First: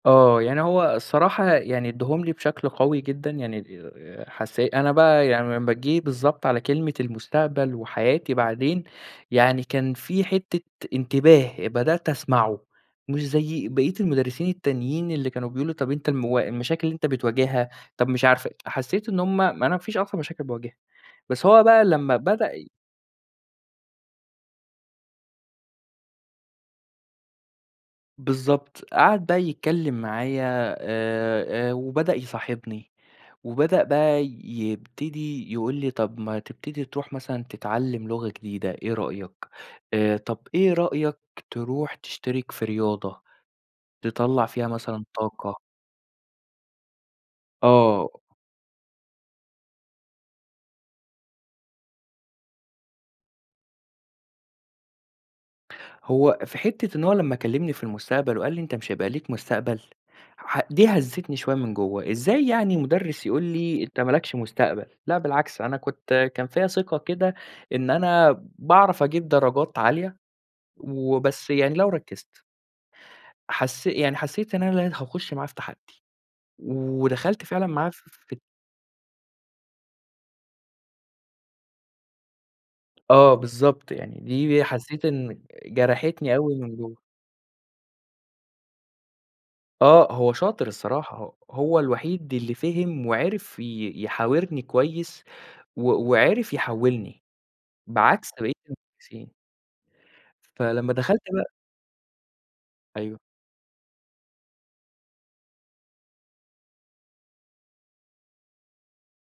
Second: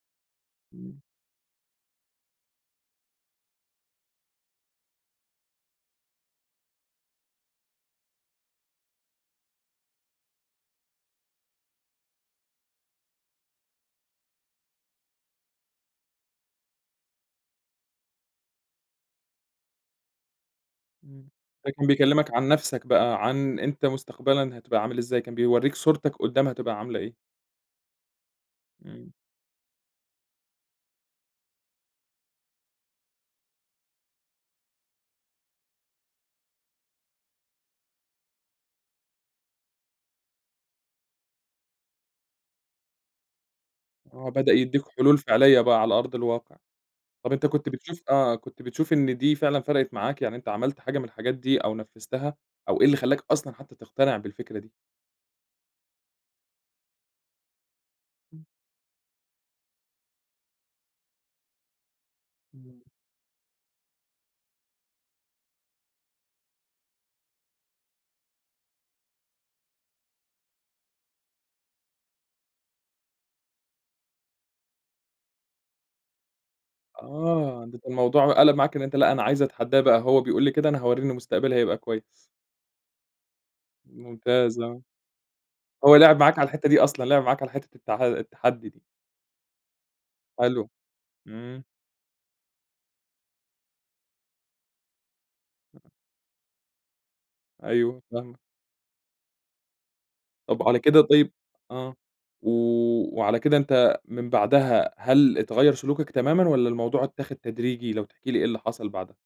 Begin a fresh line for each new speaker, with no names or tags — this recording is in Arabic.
آه، يعني هو
إمم.
الصراحة يعني أدّاهم لي بشكل قوي جدًا يعني، آآ حسّي أنا بقى يعني لما جيت، بالضبط على كلمة المستقبل وحياتي بعدين، يعني كان في حِتّة إنتباه بدأت أسمعه مش زي بقية المدرسيين التانيين اللي كانوا بيقولوا طَب أنت الموا المشاكل اللي أنت بتواجهها، طَب مش عارفة حسّيت إن هُم ما أنا مفيش أصلًا مشاكل باواجهها،
إمم،
بس هو بقى
فكان
لما
بيكلّمك عن
بدأ ي
نفسك بقى، عن أنت مستقبلًا هتبقى عامل إزاي، كان بيورّيك صورتك قُدّّام هتبقى عاملة إيه.
بالضبط،
إمم.
قعَد بقى يتكلّم معايا آآ، وبدأ يصاحبني وبدأ بقى يبتدي يقول لي: "طَب ما تبتدي ترُوح مثلًا تتعلّم لغة جديدة إيه رأيك؟ آآ طَب إيه رأيك ترُوح تشتِرك في رياضة
آه
تطلّع
بدأ
فيها
يدّيك
مثلًا
حلول
طاقة؟"
فِعلية بقى على أرض الواقع. طَب أنت كنت بتشوف
آه.
آآ، كنت بتشوف إن دي فعلًا فرقِت معاك، يعني أنت عملت حاجة من الحاجات دي أو نفّذتها أو إيه اللي خلّاك أصلًا حتى تقتنع بالفكرة دي؟
هو في حِتّة إن هو لما كلّمني في المستقبل
إمم.
وقال لي: "أنت مش هيبقى ليك مستقبل." ح دي هزّتني شوية من جوّه، إزاي يعني
إمم.
مُدرِّس يقول لي أنت ما لكش مستقبل، لأ بالعكس أنا كنت كان فيا ثِقة كده إن أنا باعرف أجيب درجات عالية وبس يعني لو ركزت حس يعني حسّيت إن أنا هاخش معاه في تحدّي ودخَلت
آه،
فعلًا
ده
معاه
كان
ف
الموضوع
في الت
قلَب معاك إن أنت لأ أنا عايز أتحدّاه بقى، هو بيقول لي كده أنا هورّيه إن مستقبلي هيبقى كويس.
آه بالضبط، يعني
ممتاز،
دي
آه.
حسّيت إن
هو لعِب
جرَحتني
معاك على
أوي
الحِتّة
من
دي
جوّه.
أصلًا، لعب معاك على حِتّة التح التحدي دي.
آه هو شاطر
حلو،
الصراحة،
إمم.
هو الوحيد اللي فهِم وعرِف ي يحاورني كويس و وعرِف يحولّني
أيوه
بعكس
فاهمك.
بقيت المدرسين.
طَب على
فلمّا
كده
دخَلت
طيب
بقى
آه، و
أيوه.
وعلى كده أنت من بَعدها هل اتغيّر سلوكك تمامًا والّا الموضوع اتّاخد تدريجي؟ لو تحكي لي إيه اللي حصَل بَعدها.